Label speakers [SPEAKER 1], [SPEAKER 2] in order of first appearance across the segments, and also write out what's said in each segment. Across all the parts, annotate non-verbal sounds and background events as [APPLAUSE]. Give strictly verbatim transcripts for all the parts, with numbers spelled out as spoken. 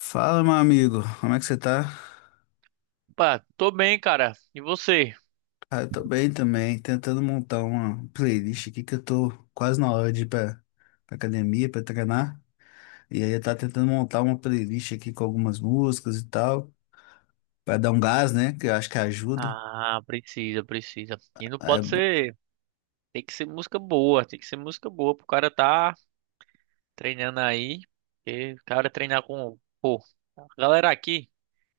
[SPEAKER 1] Fala, meu amigo, como é que você tá?
[SPEAKER 2] Opa, tô bem, cara. E você?
[SPEAKER 1] Ah, eu tô bem também, tentando montar uma playlist aqui que eu tô quase na hora de ir pra, pra academia, pra treinar. E aí eu tava tentando montar uma playlist aqui com algumas músicas e tal, pra dar um gás, né? Que eu acho que ajuda.
[SPEAKER 2] Ah, precisa, precisa. E não
[SPEAKER 1] É.
[SPEAKER 2] pode
[SPEAKER 1] bo-
[SPEAKER 2] ser. Tem que ser música boa, tem que ser música boa pro cara tá treinando aí. Porque o cara treinar com. Pô, a galera aqui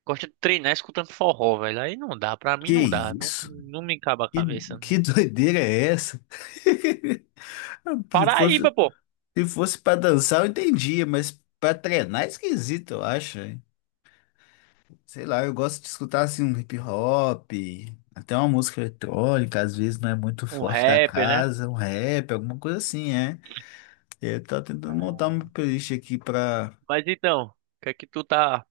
[SPEAKER 2] gosta de treinar escutando forró, velho. Aí não dá, pra mim
[SPEAKER 1] Que
[SPEAKER 2] não dá. Não,
[SPEAKER 1] isso?
[SPEAKER 2] não me cabe a
[SPEAKER 1] Que,
[SPEAKER 2] cabeça, não.
[SPEAKER 1] que [LAUGHS] doideira é essa? [LAUGHS] Se fosse,
[SPEAKER 2] Paraíba, pô.
[SPEAKER 1] se fosse pra dançar, eu entendia, mas pra treinar é esquisito, eu acho. Sei lá, eu gosto de escutar assim um hip hop, até uma música eletrônica, às vezes não é muito
[SPEAKER 2] Um
[SPEAKER 1] forte da
[SPEAKER 2] rapper, né?
[SPEAKER 1] casa, um rap, alguma coisa assim, é. Eu tô tentando montar
[SPEAKER 2] É.
[SPEAKER 1] uma playlist aqui pra.
[SPEAKER 2] Mas então, o que é que tu tá.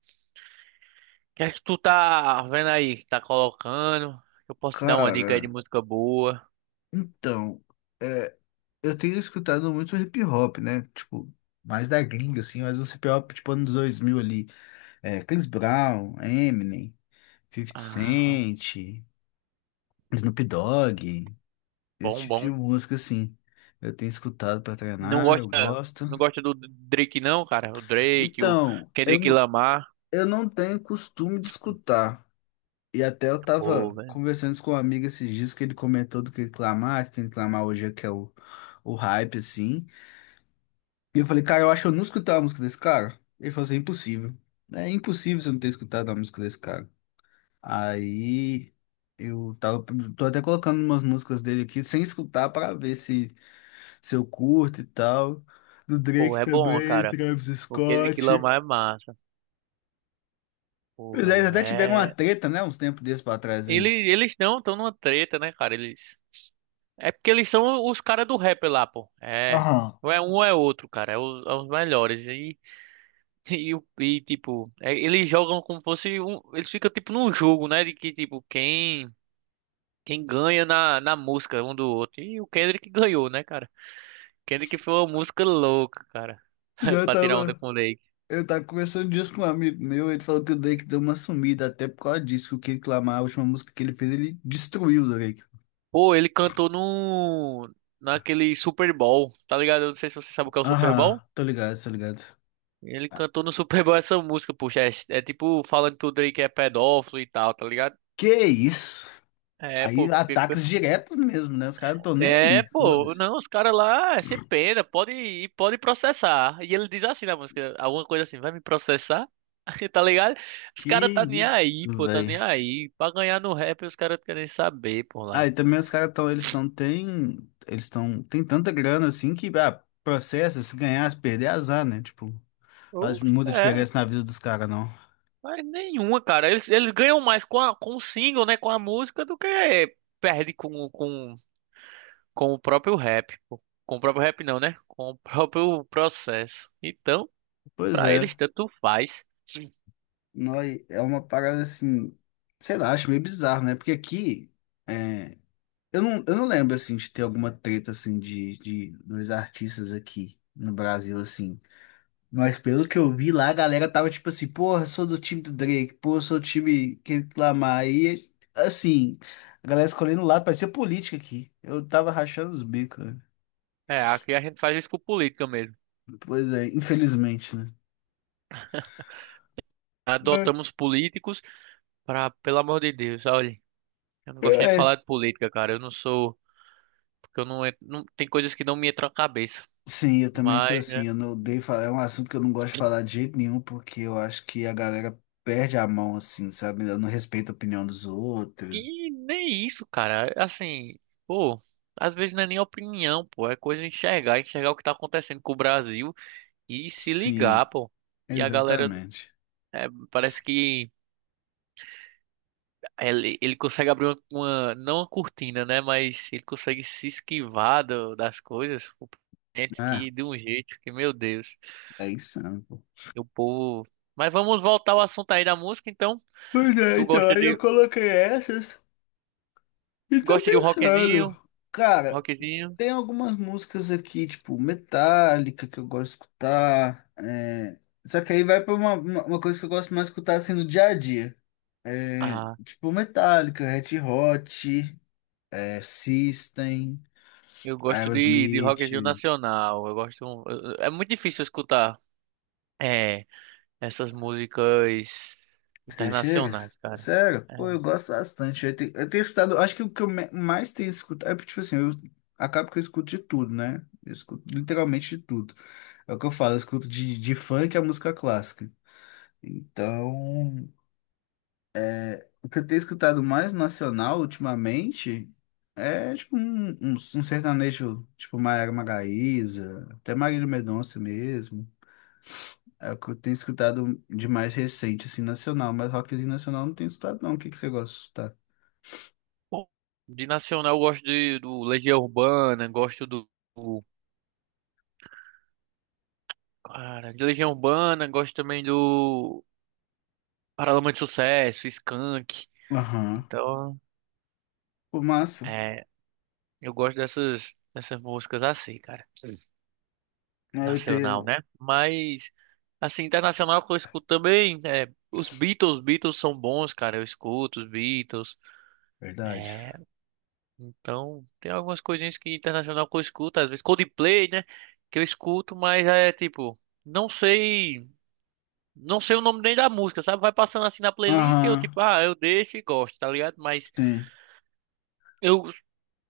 [SPEAKER 2] O que é que tu tá vendo aí? Que tá colocando? Eu posso te dar uma dica aí
[SPEAKER 1] Cara,
[SPEAKER 2] de música boa.
[SPEAKER 1] então, é, eu tenho escutado muito hip hop, né? Tipo, mais da gringa, assim, mas os hip hop tipo anos dois mil ali. É, Chris Brown, Eminem, Fifty
[SPEAKER 2] Ah,
[SPEAKER 1] Cent, Snoop Dogg, esse
[SPEAKER 2] bom,
[SPEAKER 1] tipo de
[SPEAKER 2] bom.
[SPEAKER 1] música assim. Eu tenho escutado pra
[SPEAKER 2] Não
[SPEAKER 1] treinar, eu
[SPEAKER 2] gosta,
[SPEAKER 1] gosto.
[SPEAKER 2] não gosta do Drake não, cara. O Drake, o
[SPEAKER 1] Então, eu
[SPEAKER 2] Kendrick
[SPEAKER 1] não,
[SPEAKER 2] Lamar.
[SPEAKER 1] eu não tenho costume de escutar. E até eu
[SPEAKER 2] Pô,
[SPEAKER 1] tava
[SPEAKER 2] velho.
[SPEAKER 1] conversando isso com um amigo esses dias que ele comentou do que reclamar, que reclamar hoje é que é o, o hype, assim. E eu falei, cara, eu acho que eu não escutei a música desse cara. Ele falou assim, "É impossível. É impossível você não ter escutado a música desse cara. Aí eu tava, tô até colocando umas músicas dele aqui sem escutar pra ver se, se eu curto e tal. Do
[SPEAKER 2] Pô,
[SPEAKER 1] Drake
[SPEAKER 2] é bom,
[SPEAKER 1] também,
[SPEAKER 2] cara.
[SPEAKER 1] Travis
[SPEAKER 2] O Kendrick
[SPEAKER 1] Scott.
[SPEAKER 2] Lamar é massa. Pô,
[SPEAKER 1] Pois é, eles
[SPEAKER 2] velho,
[SPEAKER 1] até tiveram uma
[SPEAKER 2] é.
[SPEAKER 1] treta, né? Uns tempos desses pra trás
[SPEAKER 2] Ele,
[SPEAKER 1] aí.
[SPEAKER 2] eles não estão numa treta, né, cara? Eles. É porque eles são os caras do rap lá, pô. É.
[SPEAKER 1] Aham.
[SPEAKER 2] Ou é um ou é outro, cara. É os, é os melhores. E, [LAUGHS] e, o- e, tipo, é, eles jogam como fosse um. Eles ficam tipo num jogo, né? De que, tipo, quem. Quem ganha na, na música um do outro. E o Kendrick ganhou, né, cara? Kendrick foi uma música louca, cara. [LAUGHS]
[SPEAKER 1] Eu
[SPEAKER 2] Pra tirar onda
[SPEAKER 1] tava,
[SPEAKER 2] com o Drake.
[SPEAKER 1] eu tava conversando disso com um amigo meu, ele falou que o Drake deu uma sumida até por causa disso, que o Kendrick Lamar, a última música que ele fez, ele destruiu o Drake.
[SPEAKER 2] Pô, ele cantou no... Naquele Super Bowl, tá ligado? Eu não sei se você sabe o que é o Super
[SPEAKER 1] Aham,
[SPEAKER 2] Bowl.
[SPEAKER 1] tô ligado, tô ligado.
[SPEAKER 2] Ele cantou no Super Bowl essa música, poxa. É, é tipo falando que o Drake é pedófilo e tal, tá ligado?
[SPEAKER 1] Que isso?
[SPEAKER 2] É,
[SPEAKER 1] Aí
[SPEAKER 2] pô. que-
[SPEAKER 1] ataques diretos mesmo, né? Os caras não estão nem aí,
[SPEAKER 2] É, pô.
[SPEAKER 1] foda-se.
[SPEAKER 2] Não, os caras lá, é sem pena. Pode ir, pode processar. E ele diz assim na música, alguma coisa assim, vai me processar? [LAUGHS] Tá ligado? Os
[SPEAKER 1] Que
[SPEAKER 2] caras tá nem
[SPEAKER 1] isso,
[SPEAKER 2] aí, pô. Tá
[SPEAKER 1] velho.
[SPEAKER 2] nem aí. Pra ganhar no rap, os caras querem saber, pô,
[SPEAKER 1] Ah,
[SPEAKER 2] lá.
[SPEAKER 1] e também os caras estão, eles estão, tem, eles estão, tem tanta grana assim que, ah, processa, se ganhar, se perder, azar, né? Tipo. Faz
[SPEAKER 2] Ou-
[SPEAKER 1] muita
[SPEAKER 2] É,
[SPEAKER 1] diferença na vida dos caras, não.
[SPEAKER 2] mas nenhuma, cara. Eles, eles ganham mais com, a, com o single, né? Com a música do que perde com, com, com o próprio rap. Pô. Com o próprio rap, não, né? Com o próprio processo. Então,
[SPEAKER 1] Pois
[SPEAKER 2] pra
[SPEAKER 1] é.
[SPEAKER 2] eles, tanto faz. Sim.
[SPEAKER 1] Noi, é uma parada assim, sei lá, acho meio bizarro, né? Porque aqui, é, eu não, eu não lembro, assim, de ter alguma treta, assim, de, de dos artistas aqui no Brasil, assim. Mas pelo que eu vi lá, a galera tava tipo assim, porra, sou do time do Drake, porra, sou do time que reclamar. Aí, assim, a galera escolhendo o lado, parecia política aqui. Eu tava rachando os bicos, né?
[SPEAKER 2] É, aqui a gente faz isso com política mesmo.
[SPEAKER 1] Pois é, infelizmente, né?
[SPEAKER 2] Adotamos políticos pra, pelo amor de Deus, olha. Eu não
[SPEAKER 1] É,
[SPEAKER 2] gosto nem de falar
[SPEAKER 1] é,
[SPEAKER 2] de política, cara. Eu não sou. Porque eu não. En- não tem coisas que não me entram na cabeça.
[SPEAKER 1] sim, eu também sou
[SPEAKER 2] Mas, né?
[SPEAKER 1] assim. Eu não odeio falar. É um assunto que eu não gosto de falar de jeito nenhum, porque eu acho que a galera perde a mão, assim, sabe? Eu não respeito a opinião dos outros.
[SPEAKER 2] E nem isso, cara. Assim, pô, às vezes não é nem opinião, pô. É coisa de enxergar, enxergar o que tá acontecendo com o Brasil e se
[SPEAKER 1] Sim,
[SPEAKER 2] ligar, pô. E a galera,
[SPEAKER 1] exatamente.
[SPEAKER 2] é, parece que ele, ele consegue abrir uma, uma- não uma cortina, né? Mas ele consegue se esquivar do- das coisas. O presidente,
[SPEAKER 1] Ah,
[SPEAKER 2] que de um jeito que, meu Deus,
[SPEAKER 1] é insano, pô.
[SPEAKER 2] o povo. Mas vamos voltar ao assunto aí da música, então.
[SPEAKER 1] Pois é,
[SPEAKER 2] Tu
[SPEAKER 1] então,
[SPEAKER 2] gosta
[SPEAKER 1] aí eu
[SPEAKER 2] de,
[SPEAKER 1] coloquei essas e tô
[SPEAKER 2] gosta de um rockzinho?
[SPEAKER 1] pensando. Cara,
[SPEAKER 2] Rockzinho?
[SPEAKER 1] tem algumas músicas aqui, tipo Metallica, que eu gosto de escutar. É, só que aí vai pra uma, uma uma coisa que eu gosto mais de escutar assim no dia a dia. É,
[SPEAKER 2] Ah,
[SPEAKER 1] tipo Metallica, Red Hot, é, System,
[SPEAKER 2] eu gosto de, de
[SPEAKER 1] Aerosmith.
[SPEAKER 2] rockzinho nacional. Eu gosto. eu- É muito difícil escutar é, essas músicas
[SPEAKER 1] Você chega?
[SPEAKER 2] internacionais, cara.
[SPEAKER 1] Sério?
[SPEAKER 2] É.
[SPEAKER 1] Pô, eu gosto bastante. Eu tenho, eu tenho escutado, acho que o que eu me- mais tenho escutado é porque, tipo assim, eu acabo que eu escuto de tudo, né? Eu escuto literalmente de tudo. É o que eu falo, eu escuto de, de funk a música clássica. Então. O que eu tenho escutado mais nacional ultimamente é tipo um, um, um sertanejo, tipo Maiara Maraíza, até Marília Mendonça mesmo. É o que eu tenho escutado de mais recente, assim, nacional, mas rockzinho nacional eu não tenho escutado não. O que que você gosta de escutar?
[SPEAKER 2] Bom, de nacional eu gosto de, do Legião Urbana, gosto do, do- cara, de Legião Urbana, gosto também do Paralamas de Sucesso, Skank.
[SPEAKER 1] Aham.
[SPEAKER 2] Então,
[SPEAKER 1] Pô, massa.
[SPEAKER 2] é, eu gosto dessas dessas músicas assim, cara.
[SPEAKER 1] Ah, eu
[SPEAKER 2] Nacional,
[SPEAKER 1] tenho.
[SPEAKER 2] né? Mas, assim, internacional que eu escuto também, é, os Beatles, Beatles são bons, cara, eu escuto os Beatles,
[SPEAKER 1] Verdade.
[SPEAKER 2] é, então, tem algumas coisinhas que internacional que eu escuto, às vezes Coldplay, né, que eu escuto, mas é, tipo, não sei, não sei o nome nem da música, sabe? Vai passando assim na playlist e eu,
[SPEAKER 1] Aham,
[SPEAKER 2] tipo, ah, eu deixo e gosto, tá ligado? Mas
[SPEAKER 1] sim.
[SPEAKER 2] eu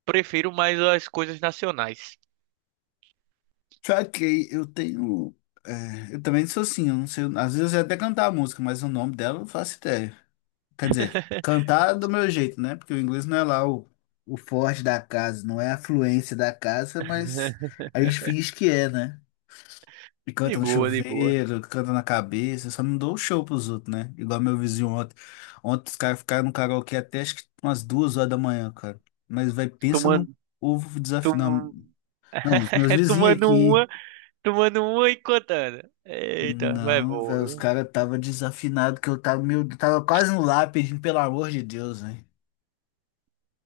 [SPEAKER 2] prefiro mais as coisas nacionais.
[SPEAKER 1] Sabe que eu tenho. É, eu também sou assim, eu não sei. Às vezes eu sei até cantar a música, mas o nome dela eu não faço ideia. Quer dizer,
[SPEAKER 2] [LAUGHS]
[SPEAKER 1] cantar do meu jeito, né? Porque o inglês não é lá o, o forte da casa, não é a fluência da casa, mas a gente finge que é, né? E
[SPEAKER 2] De
[SPEAKER 1] canta no
[SPEAKER 2] boa, de boa.
[SPEAKER 1] chuveiro, canta na cabeça, só não dou o show pros outros, né? Igual meu vizinho ontem. Ontem os caras ficaram no karaokê até acho que umas duas horas da manhã, cara. Mas, vai, pensa num
[SPEAKER 2] Tomando,
[SPEAKER 1] povo desafinado.
[SPEAKER 2] tom-
[SPEAKER 1] Não, os meus
[SPEAKER 2] [LAUGHS]
[SPEAKER 1] vizinhos
[SPEAKER 2] tomando
[SPEAKER 1] aqui.
[SPEAKER 2] uma. Tomando uma e contando. Eita, vai
[SPEAKER 1] Não,
[SPEAKER 2] bom,
[SPEAKER 1] velho, os
[SPEAKER 2] viu?
[SPEAKER 1] caras tava desafinado que eu tava, meu, tava quase no lá pedindo pelo amor de Deus, velho.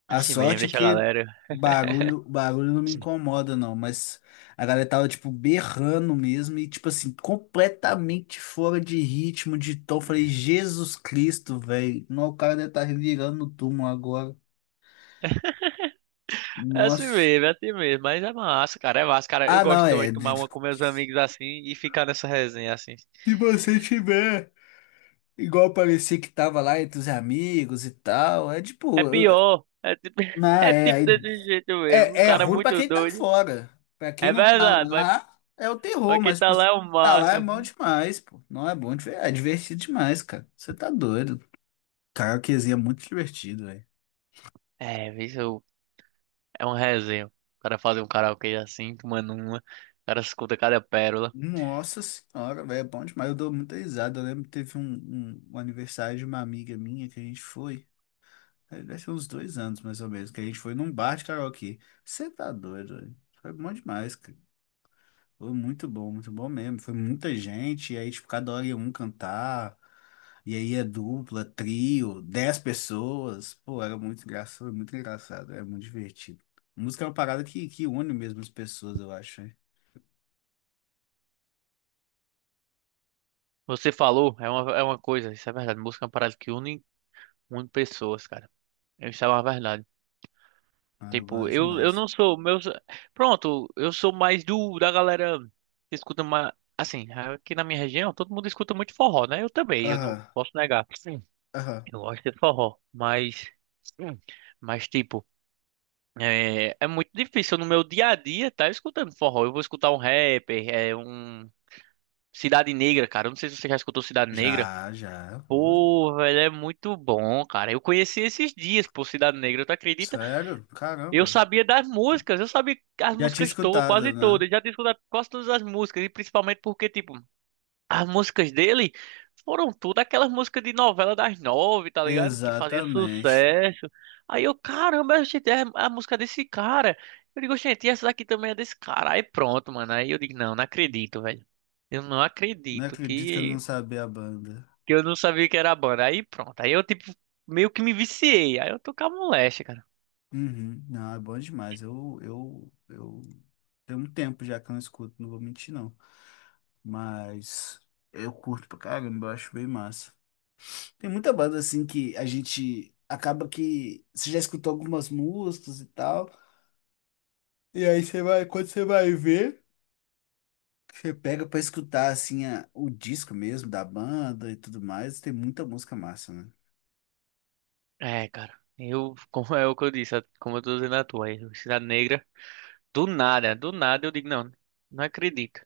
[SPEAKER 1] A
[SPEAKER 2] Assim mesmo,
[SPEAKER 1] sorte é
[SPEAKER 2] deixa a
[SPEAKER 1] que
[SPEAKER 2] galera. É
[SPEAKER 1] barulho, barulho não me incomoda, não. Mas a galera tava, tipo, berrando mesmo e, tipo assim, completamente fora de ritmo, de tom. Falei, Jesus Cristo, velho. Não, o cara deve estar virando no túmulo agora.
[SPEAKER 2] assim
[SPEAKER 1] Nossa.
[SPEAKER 2] mesmo, é assim mesmo. Mas é massa, cara. É massa, cara. Eu
[SPEAKER 1] Ah, não,
[SPEAKER 2] gosto também
[SPEAKER 1] é.
[SPEAKER 2] de tomar
[SPEAKER 1] de-
[SPEAKER 2] uma com meus amigos assim e ficar nessa resenha assim.
[SPEAKER 1] Se você tiver, igual parecia que tava lá entre os amigos e tal, é
[SPEAKER 2] É
[SPEAKER 1] tipo. eu-
[SPEAKER 2] pior. É tipo,
[SPEAKER 1] Não,
[SPEAKER 2] [LAUGHS] é
[SPEAKER 1] é.
[SPEAKER 2] tipo
[SPEAKER 1] Aí
[SPEAKER 2] desse jeito mesmo. O
[SPEAKER 1] É, é
[SPEAKER 2] cara é
[SPEAKER 1] ruim pra
[SPEAKER 2] muito
[SPEAKER 1] quem tá
[SPEAKER 2] doido.
[SPEAKER 1] fora. Pra quem
[SPEAKER 2] É
[SPEAKER 1] não tá
[SPEAKER 2] verdade, mas,
[SPEAKER 1] lá, é o terror,
[SPEAKER 2] mas quem
[SPEAKER 1] mas
[SPEAKER 2] tá
[SPEAKER 1] pra você
[SPEAKER 2] lá é o
[SPEAKER 1] que tá lá é bom
[SPEAKER 2] máximo.
[SPEAKER 1] demais, pô. Não é bom, de ver- é divertido demais, cara. Você tá doido. Karaokezinho é muito divertido, velho.
[SPEAKER 2] É, isso é um resenha. O cara fazer um karaokê assim, tomando uma. O cara escuta cada pérola.
[SPEAKER 1] Nossa senhora, velho, é bom demais. Eu dou muita risada. Eu lembro que teve um, um- um aniversário de uma amiga minha que a gente foi. eh, Deve ser uns dois anos, mais ou menos, que a gente foi num bar de karaokê. Você tá doido, velho. Foi bom demais, cara. Foi muito bom, muito bom mesmo. Foi muita gente, e aí, tipo, cada hora ia um cantar, e aí é dupla, trio, dez pessoas. Pô, era muito engraçado, foi muito engraçado, era muito divertido. Música é uma parada que, que une mesmo as pessoas, eu acho, hein?
[SPEAKER 2] Você falou, é uma, é uma coisa, isso é verdade. Música é uma parada que une, une pessoas, cara. Isso é uma verdade.
[SPEAKER 1] Ah, eu
[SPEAKER 2] Tipo,
[SPEAKER 1] gosto
[SPEAKER 2] eu, eu
[SPEAKER 1] demais.
[SPEAKER 2] não sou. Meus... Pronto, eu sou mais do da galera que escuta mais. Assim, aqui na minha região, todo mundo escuta muito forró, né? Eu também, eu não
[SPEAKER 1] Aham,
[SPEAKER 2] posso negar.
[SPEAKER 1] aham.
[SPEAKER 2] Eu gosto de forró, mas. Hum. Mas, tipo, é, é muito difícil no meu dia a dia tá escutando forró. Eu vou escutar um rapper, é um. Cidade Negra, cara. Eu não sei se você já escutou Cidade Negra.
[SPEAKER 1] Já, já, pô.
[SPEAKER 2] Pô, velho, é muito bom, cara. Eu conheci esses dias, pô, Cidade Negra, tu acredita?
[SPEAKER 1] Sério?
[SPEAKER 2] Eu
[SPEAKER 1] Caramba.
[SPEAKER 2] sabia das músicas, eu sabia as
[SPEAKER 1] Já tinha
[SPEAKER 2] músicas todas,
[SPEAKER 1] escutado,
[SPEAKER 2] quase
[SPEAKER 1] né?
[SPEAKER 2] todas, já tinha escutado quase todas as músicas, e principalmente porque, tipo, as músicas dele foram tudo aquelas músicas de novela das nove, tá ligado? Que fazia
[SPEAKER 1] Exatamente.
[SPEAKER 2] sucesso. Aí eu, caramba, gente, é a música desse cara. Eu digo, gente, e essa daqui também é desse cara. Aí pronto, mano, aí eu digo, não, não acredito, velho. Eu não
[SPEAKER 1] Não
[SPEAKER 2] acredito
[SPEAKER 1] acredito que eu
[SPEAKER 2] que,
[SPEAKER 1] não sabia a banda.
[SPEAKER 2] que eu não sabia que era a banda. Aí pronto, aí eu, tipo, meio que me viciei, aí eu tocava moléstia.
[SPEAKER 1] Uhum. Não, é bom demais. Eu, eu, eu tem um tempo já que eu não escuto, não vou mentir não. Mas eu curto pra caramba, eu acho bem massa. Tem muita banda assim que a gente acaba que você já escutou algumas músicas e tal. E aí você vai, quando você vai ver, você pega pra escutar assim a- o disco mesmo da banda e tudo mais. Tem muita música massa, né?
[SPEAKER 2] É, cara. Eu, [LAUGHS] como é o que eu disse, como eu tô dizendo a tua aí, Cidade Negra. Do nada, do nada eu digo, não, não acredito.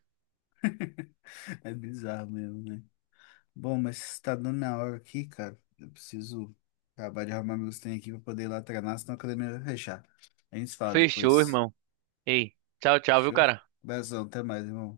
[SPEAKER 1] [LAUGHS] É bizarro mesmo, né? Bom, mas tá dando na hora aqui, cara. Eu preciso acabar de arrumar meus trem aqui pra poder ir lá treinar, senão a academia vai fechar. A gente se fala
[SPEAKER 2] Fechou,
[SPEAKER 1] depois.
[SPEAKER 2] irmão. Ei, tchau, tchau, viu,
[SPEAKER 1] Fechou?
[SPEAKER 2] cara?
[SPEAKER 1] Beijão, até mais, irmão.